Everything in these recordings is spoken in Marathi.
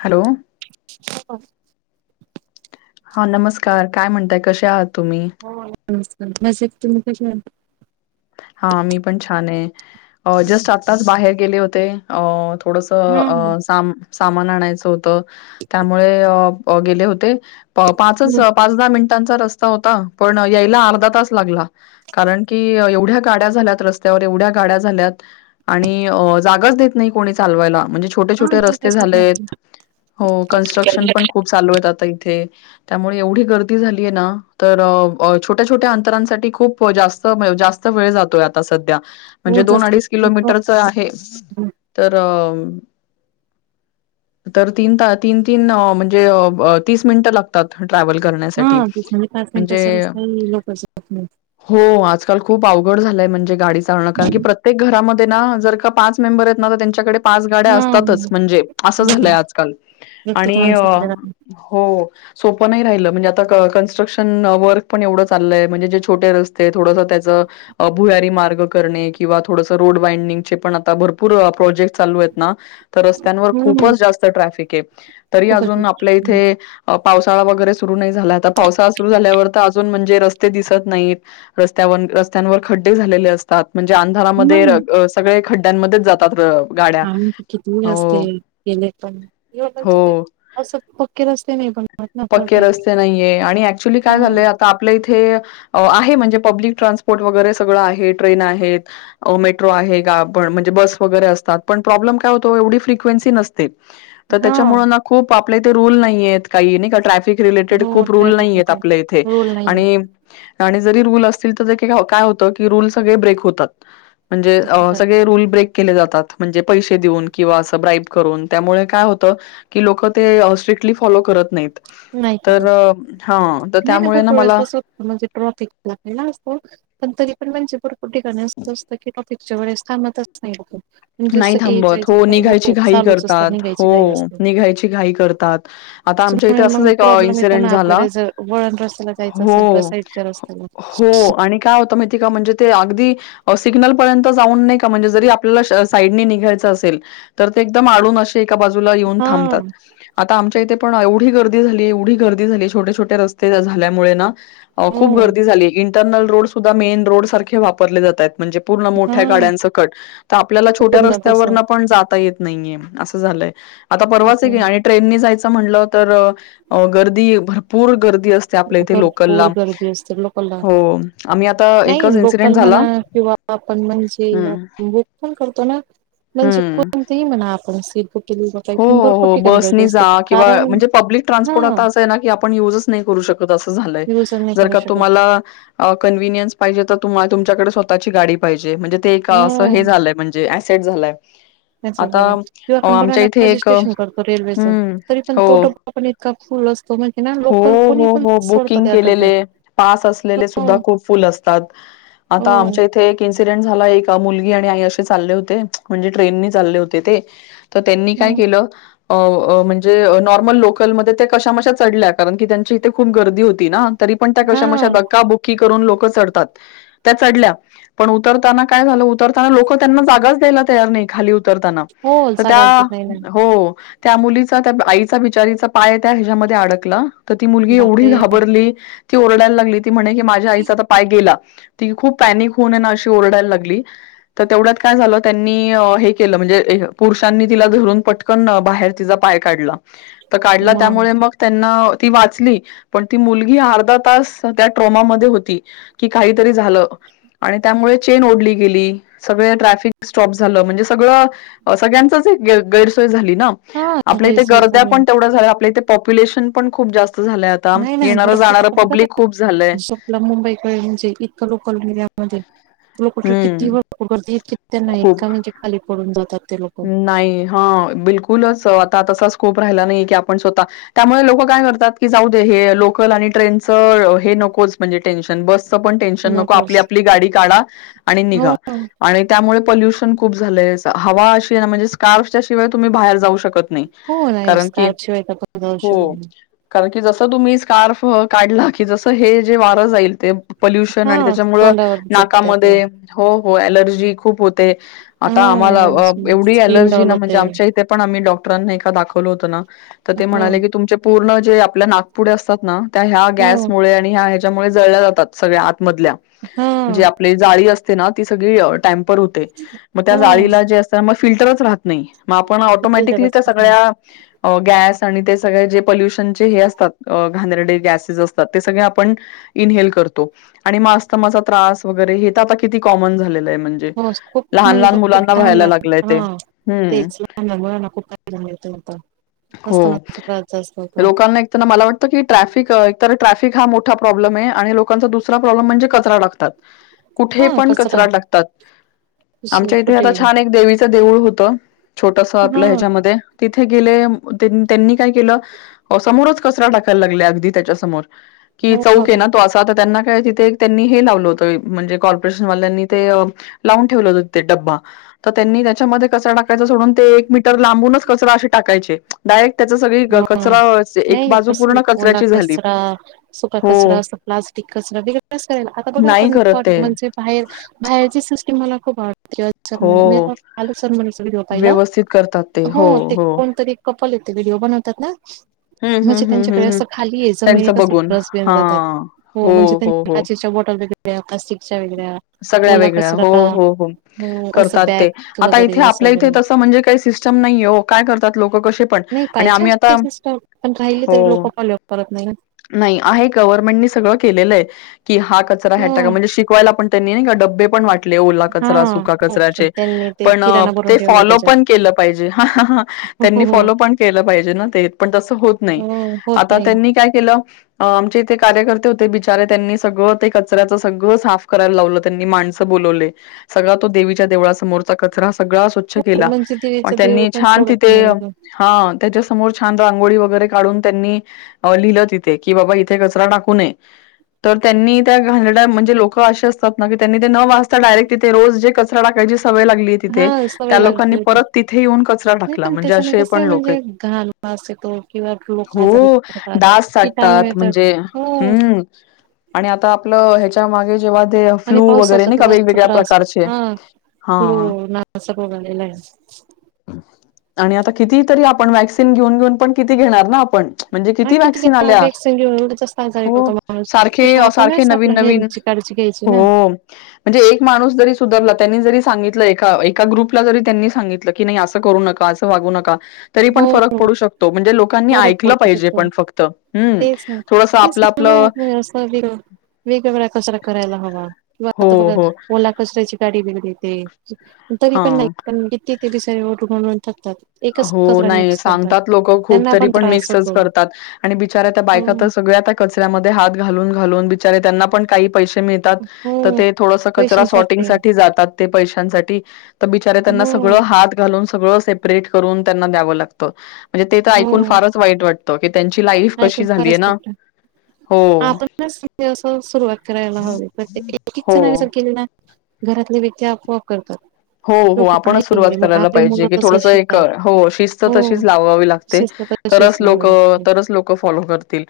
हॅलो. हा नमस्कार काय म्हणताय, कसे आहात तुम्ही? मस्त. [unintelligible] तुम्ही कशे आहात? हा मी पण छान आहे. जस्ट आत्ताच बाहेर गेले होते. अ थोडस हा हो. अं साम सामान आणायचं होतं. त्यामुळे गेले होते. पाचच हा, पाच, दहा मिनिट रस्ता होता, पण यायला अर्धा तास लागला. कारण की एव गाड्या झाल्या रस्त्यावर, एवढ्या गाड्या झाल्यात. आणि अ जागाच देत नाही कोणी चालवायला. म्हणजे छोटे छोटे काय काय रस्ते झाले शिकणार आहेत. तू? हो कन्स्ट्रक्शन पण खूप चालू आहेत आता इथे त्यामुळे एवढी गर्दी झालीय ना, तर छोट्या छोट्या अंतरांसाठी खूप जास्त [unintelligible] जास्त वेळ जातोय आता सध्या हो, म्हणजे दोन जसं अडीच किलोमीटरच आहे. तर हम्म. तर तीन, तीन, तीन म्हणजे तीस मिनिटं लागतात. ट्रॅव्हल करण्यासाठी. हां, दुसऱ्या डिपार्टमेंट म्हणजे असेल काही लोक नाही हो आजकाल खूप अवघड झालंय. म्हणजे गाडी चालवणं कारण की प्रत्येक घरामध्ये ना जर का पाच मेंबर आहेत ना तर त्यांच्याकडे पाच गाड्या असतातच म्हणजे असं झालंय आजकाल प्रत्येक आणि माणसाकडे हो सोपं नाही राहिलं म्हणजे आ ता कंक्स्ट्रशन वर्क पण एवढं चाललंय म्हणजे जे छोटे रस्ते थोडंसं ते भुयारी मार्ग करणे किंवा थोडंसं रोड वायडिंगचे पण आता भरपूर प्रोजेक्ट चालू आहेत. रस्त्यांवर खूपच जास्त ट्रफिक आहे. तरी खूपच अजून आपल्या हं, इथे वसाळा वगैरे सुरु नाही झाला आता पावसाळा सुरु झाल्यावर ता अजून म्हणजे रस्ते दिसत नाहीत, रस्त्यावर रस्त्यांवर खड्डे झालेले असतात. म्हणजे अंधारामध्ये अं सगळे खड्ड्यांमध्येच जातात अ आणि किती रस्ते असते गेले पण हो [unintelligible] असं पक्के रस्ते नाही पण पक्के रस्ते नाहीये आणि ऍक्च्युली काय झालंय आता आपल्या इथे आहे म्हणजे पब्लिक ट्रान्सपोर्ट वगैरे सगळं आहे. ट्रेन आहेत, मेट्रो आहे आपण म्हणजे बस वगैरे असतात, पण प्रॉब्लेम काय होतो एवढी फ्रिक्वेन्सी नसते. तर हा त्याच्यामुळें ना खूप आपल्या इथे रूल नाहीयेत काही नाही का ट्रॅफिक रिलेटेड हो खूप रुल ट्रॅफिक नाहीयेत ट्रॅफिक आपल्या इथे. रूल नाही आणि आणि जरी रूल असतील तर काय होतं की रूल सगळे ब्रेक होतात. म्हणजे अ सगळे रूल ब्रेक केले जातात म्हणजे पैसे देऊन किंवा असं ब्राइप करून त्यामुळे काय होतं, की लोक ते स्ट्री [unintelligible] फॉलो करत नाहीत, तर करत तर हा तर नाही नाही त्यामुळे भरपूर ना त्यावेळेस मला कसं म्हणजे ट्रॉफिक [unintelligible] असतो ना पण तरी पण म्हणजे भर कुठिका असं असतं की टॉपिकच्या वेळेस थांबतच नाही कुठं. नाही थांबत हो निघायची घाई चालूच असतात करतात, निघायची घाई हो असते. निघायची घाई करतात. आता आम त्याच्यामुळे [unintelligible] असाच मग एक प्रॉब्लेम येतो इन्सिडन्स ना झाला आपल्याला जर वळण रस्त्याला जायचं असेल किंवा हो, साईडच्या रस्त्याला हो. आणि काय होत माहिती का म्हणजे ते अगदी सिग्नलपर्यंत जाऊन नाही का म्हणजे जरी आपल्याला साईड निघायच असेल तर ते एकदम अडून असे एका बाजूला येऊन हा थांबतात. आता आमच्या इथे पण एवढी गर्दी झाली, एवढी गर्दी झाली छोटे, छोटे रस्ते झाल्यामुळे ना हो खूप गर्दी झाली. इंटरनल रोड सुद्धा मेन रोडसारखे वापरले जाताहेत. म्हणजे पूर्ण हा मोठ्या गाड्यांच कट तर आपल्याला छोट्या पूर्ण तसं रस्त्यावरणात नाही अस झाय आता परवाचं तसं आणि ट्रेननीयच म्ह गर् भरपूर ग ते आपल्या इथे लोकलला भरपूर गर्दी असते लोकला हो आम्ही आता नाही एकच इन्सिडेंट लोकल म्हणा झाला आपण म्हणजे हं, बुक पण करतो ना म्हणजे हं. कोणती म्हणा आपण बुक केली जात हो हो भरपूर हो ठिकाणी बस गर्दी जा असते किंवा कारण म्हणजे पब्लिक हा ट्रान्सपोर्ट आता असं आहे ना की आपण युजच नाही युज नाही करू शकत त तु्हा तुमकडे स्वतःची गडी पाहिजे म्हण हो त्याच आ किंवा आपण आ बघा ना रजिस्ट्रेशन करतो रेल्वेच तरी पण हो. तो डबा पण इतका फुल असतो म्हणज हो हो हो बुकिंग डब्यात केलेले पास असलेले हो सुद्धा खूप फुल असतात हो आता आमच्या इथे एसिडेंट झाला मुलगी आणि आई असे चालले होते म्हणजे ट्रेननी चालले होते ते तर त्यांनी काय केलं म्हणजे नॉर्मल लोकलमध्ये त्या कशामशा चढल्यात कारण की त्यांची इथे खूप गर्दी होती ना तरी पण त्या हा कशामशा क्काबुक्की करून लोकच चढतात त्या चढल्या पण उतरताना काय झालं उतरताना लोक त्यांना जागाच द्यायला तयार नाही खाली उतरताना हो तर जागाच देत नाही ना त्या हो त्या मुलीचा त्या आईचा बिचारीचा पाय त्या ह्याच्यामध्ये अडकला तर ती मुलगी एवढी बापरे घाबरली ती रडायला लागली ती म्हणे की माझ्या आईचा आता पाय गेला ति खूप पॅनिक होऊन ना अशी ओरडायला लागली तर तेवढ्यात काय झालं त्यांनी हे केलं म्हणे ुषांनी तून पट बाहेर ति पाय काढला तर काढला त्यामुळे मग त्यांना ती वाचली पण ती मुलगी अर्धा तास त्या ट्रोमामध्ये होती की काहीतरी झालं आणि त्यामुळे चेन ओढली गेली स ट्र स्टप झा म्हणजे सगळ त्यांच गैरसोय झाली हा आपल्या काही इथे सोयच गर्द्या नाही पण तेवढ्या झाल्या आपल्या इथे पॉप्युलेशन पण खूप जास्त झालंय आता. नाही नाही येणारं जाणारं भरपूर पब्लिक खूप झालंय झोपला मुंबईकडे म्हणजे इतकं लोकल मीडिया मध्ये तु ल कुठर किती हम्म गर्दी आहेत कित्या नाहीत खूप का म्हणजे खाली पडून जातात ते लोक नाही हा बिलकुलच आता तसाच स्त लोक काय लो म्हजे टेन्शन ब े नक आप नकोच आप गाडी काढा हो निघा त्या पोल्युशन खूप झालंय हवा अशी म्हणजे स्कार्सच्याशिवाय तुम्ही बाहेर जाऊ शकता नाही हो नाही कारण क स्कार्फ शिवाय तर आपण जाऊ हो शकत नाही कार.. की जसं तुम्ही स्कार्फ काढला की जसं हे जे वारं जाईल ते.. पल्युशन आणि हा त्याच्यामुळं तोंडावर जगते आपण नाकामध्ये हो.. हो अलर्जी खूप होते. आता आम्हाला हो एवढी स्किन अलर्जी डॉल ना म्हणजे होते आमच्या इथे पण आम्ही डॉ.. ां ए दाखवलं होत ना तर ते हो म्हणाले की तुमचे पूर्ण जे आपल्या नागपुढे असतात ना.. त्या ह्या हो गॅसमुळे आणि ह्या ह्याच्यामुळे जळल्या जातात सगळ्या आतमधल्या हा जे आपली जाळी अस.. ती सगळी टामपर होते मग त्या हो जाळीला जे.. म सगळ्या.. अ गॅस आणि ते सगळे जे पल्युशनचे हे असतात घादरडे गॅसेस असतात ते सगळे आपण.. क.. म्हणे हो खूप लहान म्हणजे लहान भरपूर मुलांना घाम व्हायला ला.. लागतो हा तेच खूप करायला मिळत आता.. हो लोकांना मला वाटत की ट्रफिक्रफ.. हा मोा प्रब्म लोकांचा दु प्रॉब्म म्हणजे कचरा टकतात.. कुठे हा पण कचरा कचराट लागतात आमच्या इथे आता कुठे छान एक देवीचं देऊळ होतं. छोटस हा आपलं ह्याच्यामध्ये तिथे गेले त्यांनी काय केलं समोरच.. कचरा टाकायला लागले अगदी त्याच्या समोर की हो चौक ये मग ना तो असा त त्यांना तर तिथे एक त्यांनी हे लावलं होतं म्हणजे कॉर्पोरेशन वाल्यांनी ते लावून ठेवलं होतं तिथे डब्बा. त त्यांनी त्याच्यामध्ये कचरा टाकायचा सोडून ते एक मीटर लांबूनच कचरा असे टाकायचे डायरेक्ट त्याचा सगळी कचरा एक नाही बाजू कस पूर्ण ओला कचऱ्याची झाली. कचरा हो. ते कचरा [unintelligible] असेल आता बघ नाही आपण करत ते म्हणजे बाहेर बाहेरची सिस्टीम म्हणा [unintelligible] कालच हो [unintelligible] चा व्हिडीओ पाहिला. हो ते कोणतरी कपल येत ते व्हिडिओ बनवतात ना. हम्म म्हणजे हम्म हम्म हम्म त्यांच्याकडे हम्म असं खाली आहे त्यांचं जमनीत असं बघून डस्टबिन हा रातात हो म्हणजे हो त्यां हो काचेच्या बॉटल वगै [unintelligible] सगळ्या वेगळ्या हो हो हो हो असं करतात ते बॅग आता वगैरे इथे असं आपल्या इथे वगैरे तस म्हणजे काय सिस्टम नाहीये ओ काय करतात लोक कसे पण नाही आणि पाहिजे आम्ही आता असले सिस्टम पण काहीले हो तरी लोक फॉलोप करत नाही. नाही आहे गव्हर्नमेंटनी सगळं केलेलं आहे. की हा कचरा ह्या हो टाका म्हणजे शिकवायला पण त्यांनी नाय का डब्बे पण वाट.. ले ओला कचरा हा सुका कचऱ्याचे त्यांनी ते पण किराणा भरून ते ठेवलाय फॉलो पण त्याच्यात केलं पाहिजे. हो त्यांनी फॉलो पण केलं पाहिजे ना ते पण तस होत नाही होत आता नाही त्यांनी काय केलं अ म्हणजे ते कार्यकर्ते होते बिचारे त्यांनी सगळं ते कचऱ्याचं सगळं साफ करायला लावलं त्यांनी माणसं बोलावले सगळा तो देवीच्या देव समोरचा कचरा सगळा स्वच्छ केला म्हणजे म देवीच देऊळ त्यांनी पण छान सोडत तिथे नाही लोक हा त्याच्याचं समोर छान रांगोळी वगैरे काढून त्यांनी लिहिलं तिथे की बाबा इथे कचरा टाकू नये. तर त्यांनी त्या घाणेरंड्या म्हणजे लोक क असे असतात ना की त्यांनी ते न वाचता डायरेक्ट तिथ रोज जे कचरा टाकायची सवय लागली हा तिथे त्या सवय लोकांनी लागली होती परत तिथे येऊन कचरा नाही टाकला पण म्हणजे त्याच्याने असे कस पण लोक येत. म्हणजे घाण वास येतो किंवा लोक आजारी हो पडतात डास किटाणू साटतात येतात म्हणजे हो हम्म आणि आता आपलं ह्याच्या मागे जेव्हा ते आणि फ्लू वगैरे पावसाचा नाही त का जास्त वेगवेगळ्या त्रास प्रकारचे हा हा फ्ल्यो ना रोग आलेला हाय. आणि आता किती तरी आपण वॅक्सिन घेऊन घेऊन पण किती घेणार ना आपण. म्हणजे हा किती व्हॅक्सिन आल्या वॅक्सिन घेऊन एवढं जास्त आजारी हो पडतो माणूस सारखे तशी अ सारखे आपणच नवीन आपल्या नवीन हेल्थची काळजी घ्यायची हो ना म्हणजे एक माणूस जरी सुधरला त्यांनी जरी सांगितलं एका एका ग्रुपला जरी त्यांनी सांगितलं की नाही असं करू नका असं वागू नका. तर पण हो फरक पडू शकतो म्हणजे लोकांनी फरक ऐकल पडू पाहीजे शकतो पण फक्त हूं थोडंसं आपल नाही अस विर वेगवेगळा कचरा करायला हवा. किंवा हो आता बघ हो ओला कचऱ्याची गाडी वेगर येते तरी पण हा नाय [unintelligible] ते बी सारे ओढून [unintelligible] थकतात एकच. हो कचरा नाही मिक्स करतात सांगतात लोक खूप त्यांना तरी पण त्रास मिक्सच होतो करतात आणि बिचऱ्या त्या बायका त हम्म सगळ्या त्या कच कचऱ्या मधी हात घाल घालून घालून बिचारे त्यांना पण काही पैसे मिळतात त हम्म ते थोडस कचरा शॉर्टिंग पैशांसाठी साठी जातात. ते पैशांसाठी त बिचारे त्यांना हम्म सगळं हात घालून सगळं सेपरेट करून त्यांना द्यावं लागतं. म्हणजे ते तर ऐकून हम्म फार वाईटच वाटत की त्यांची लाईफ ऐकून कशी झालीय फारच ना वाटतं. हो आपणच म्हणजे अस सुरुवात करायला हवी प्रत्येक एक हो. जणांनी केली ना घरातले व्यक्ती आपोआप करतात. हो तो हो पण आपणच सुरुवात आहे मग करायला आपली पाहिजे मुलं की तसं थोडस एक शिकतात हो शिस्त हो तशीच लावावी लागते. शिस्त तरच तशीच लोक लावावी लागते तरच लोक फॉलो करतील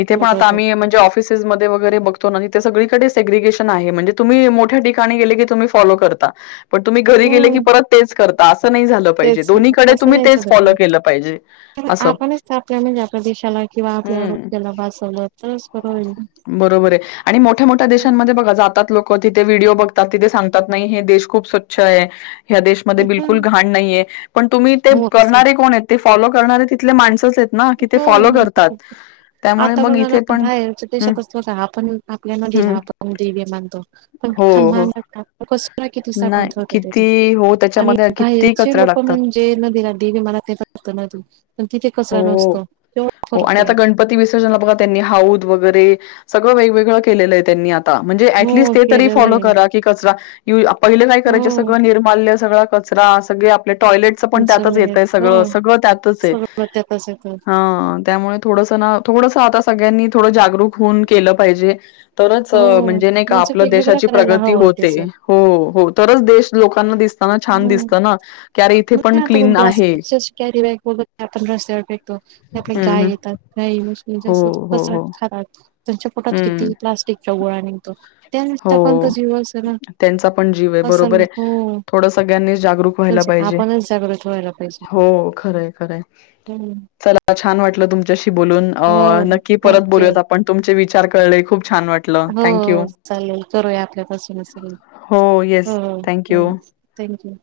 इथे पण आता बघतात आम्ही म्हणजे ऑफिसेस मध्ये वगैरे बघतो ना इथं सगळीकडे एग्रीकेशन आहे तुम्ही म्हणजे मोठी ठिकाणी गेले की फॉलो करतात. पण तुम्ही घरी गेले की हम्म परत तेच कर तेच ना अस नाय चालत म फॉलो केलं पाहिजे. तरी असं. आपणच तर आपल्या म्हणजे आपल्या देशाला. किंवा आपल्या हं. आरोग्याला वाचवलं तरच बरं होईल. बरोबर आहे. आणि मोठ्या मोठ्या ना. देशांमध्ये बघा जातात लोक. तिथे व्हिडिओ बघतात तिथे सांगत नाही हे देश खूप स्वच्छ आहे. ह्या देशमध्ये हं, बिलकुल घाण नाहीये पण तुम्ही ते हो तस हो करणारे कोण आहेत ते. फॉलो करणारे तिथले माणसच आहेत ना की ते फॉलो ना. करतात त्यामुळे मग इथे पण हं, तो का आपण आपल्या नदीला हं. आपण देवी मानतो हो, हो. नाही [unintelligible] किती हो आणि त्याच्यामध्ये किती बाहेरचे कचरा लोक टाकतात. म्हणजे नदीला देवी मला ते वात नदी पण तिथे कचरा नसतो हो. केवढा हो आणि फरक आहे आता गणपती विसर्जन बघा त्यांनी हाऊद वगैर वे सगळं वेगवेगळं केलेलं आहे त्यांनी आता म्हणजे हो टिस्ट ते तरी केलेलं फॉलो आहे करा की कचरा पहिले काय करायचे हो सगळं निर्माल्य सगळा कचरा सगळे. आप टॉयलेटचं पण त्यातच येतय जमिनीत सगळं सगळं त्यातच आहे. कस ख. हा त्यामुळे थोडस ना थोडस आता सगळ्यांनी थोडं जागरूक होऊन केलं पाहिजे. तरच हो म्हणजे नाही आपलं वेगवेगळा देशाची करायला प्रगती हवा होते त्याच हो हो तरच देश. लोकांना दिसत. दिसताना छान हम्म ना की अरे इथे म पण आताण क्लीन आहे प्लॅस्टिक कॅरी बॅग बत आपण रस्त्यावर फेकतो त्या आप गाय हम्म येतात गाई हो मतच हो हो खात तुमच्या पोटात हम्म किती प्लास्टिकच्या गोळा निघतो. हो त्यानुसार आपण तो जीव अस ना त्यांचा पण जीव आहे असल बरोबर आहे हो थोडं सगळ्यांनी जागरूक व्हायला म्हणजे पाहिजे. आपणच जागृत व्हायला पाहिजे हो खरं खरंय हम्म. चला. छान वाटलं तुमच्याशी बोलून हो नक्की परत थँक्यू बोलूयात आपण तुमचे विचार कळले खूप छान वाटलं थँक यू. चालल करूया आपल्यापासून असेल. हो येस थँक्यू थँक्यू.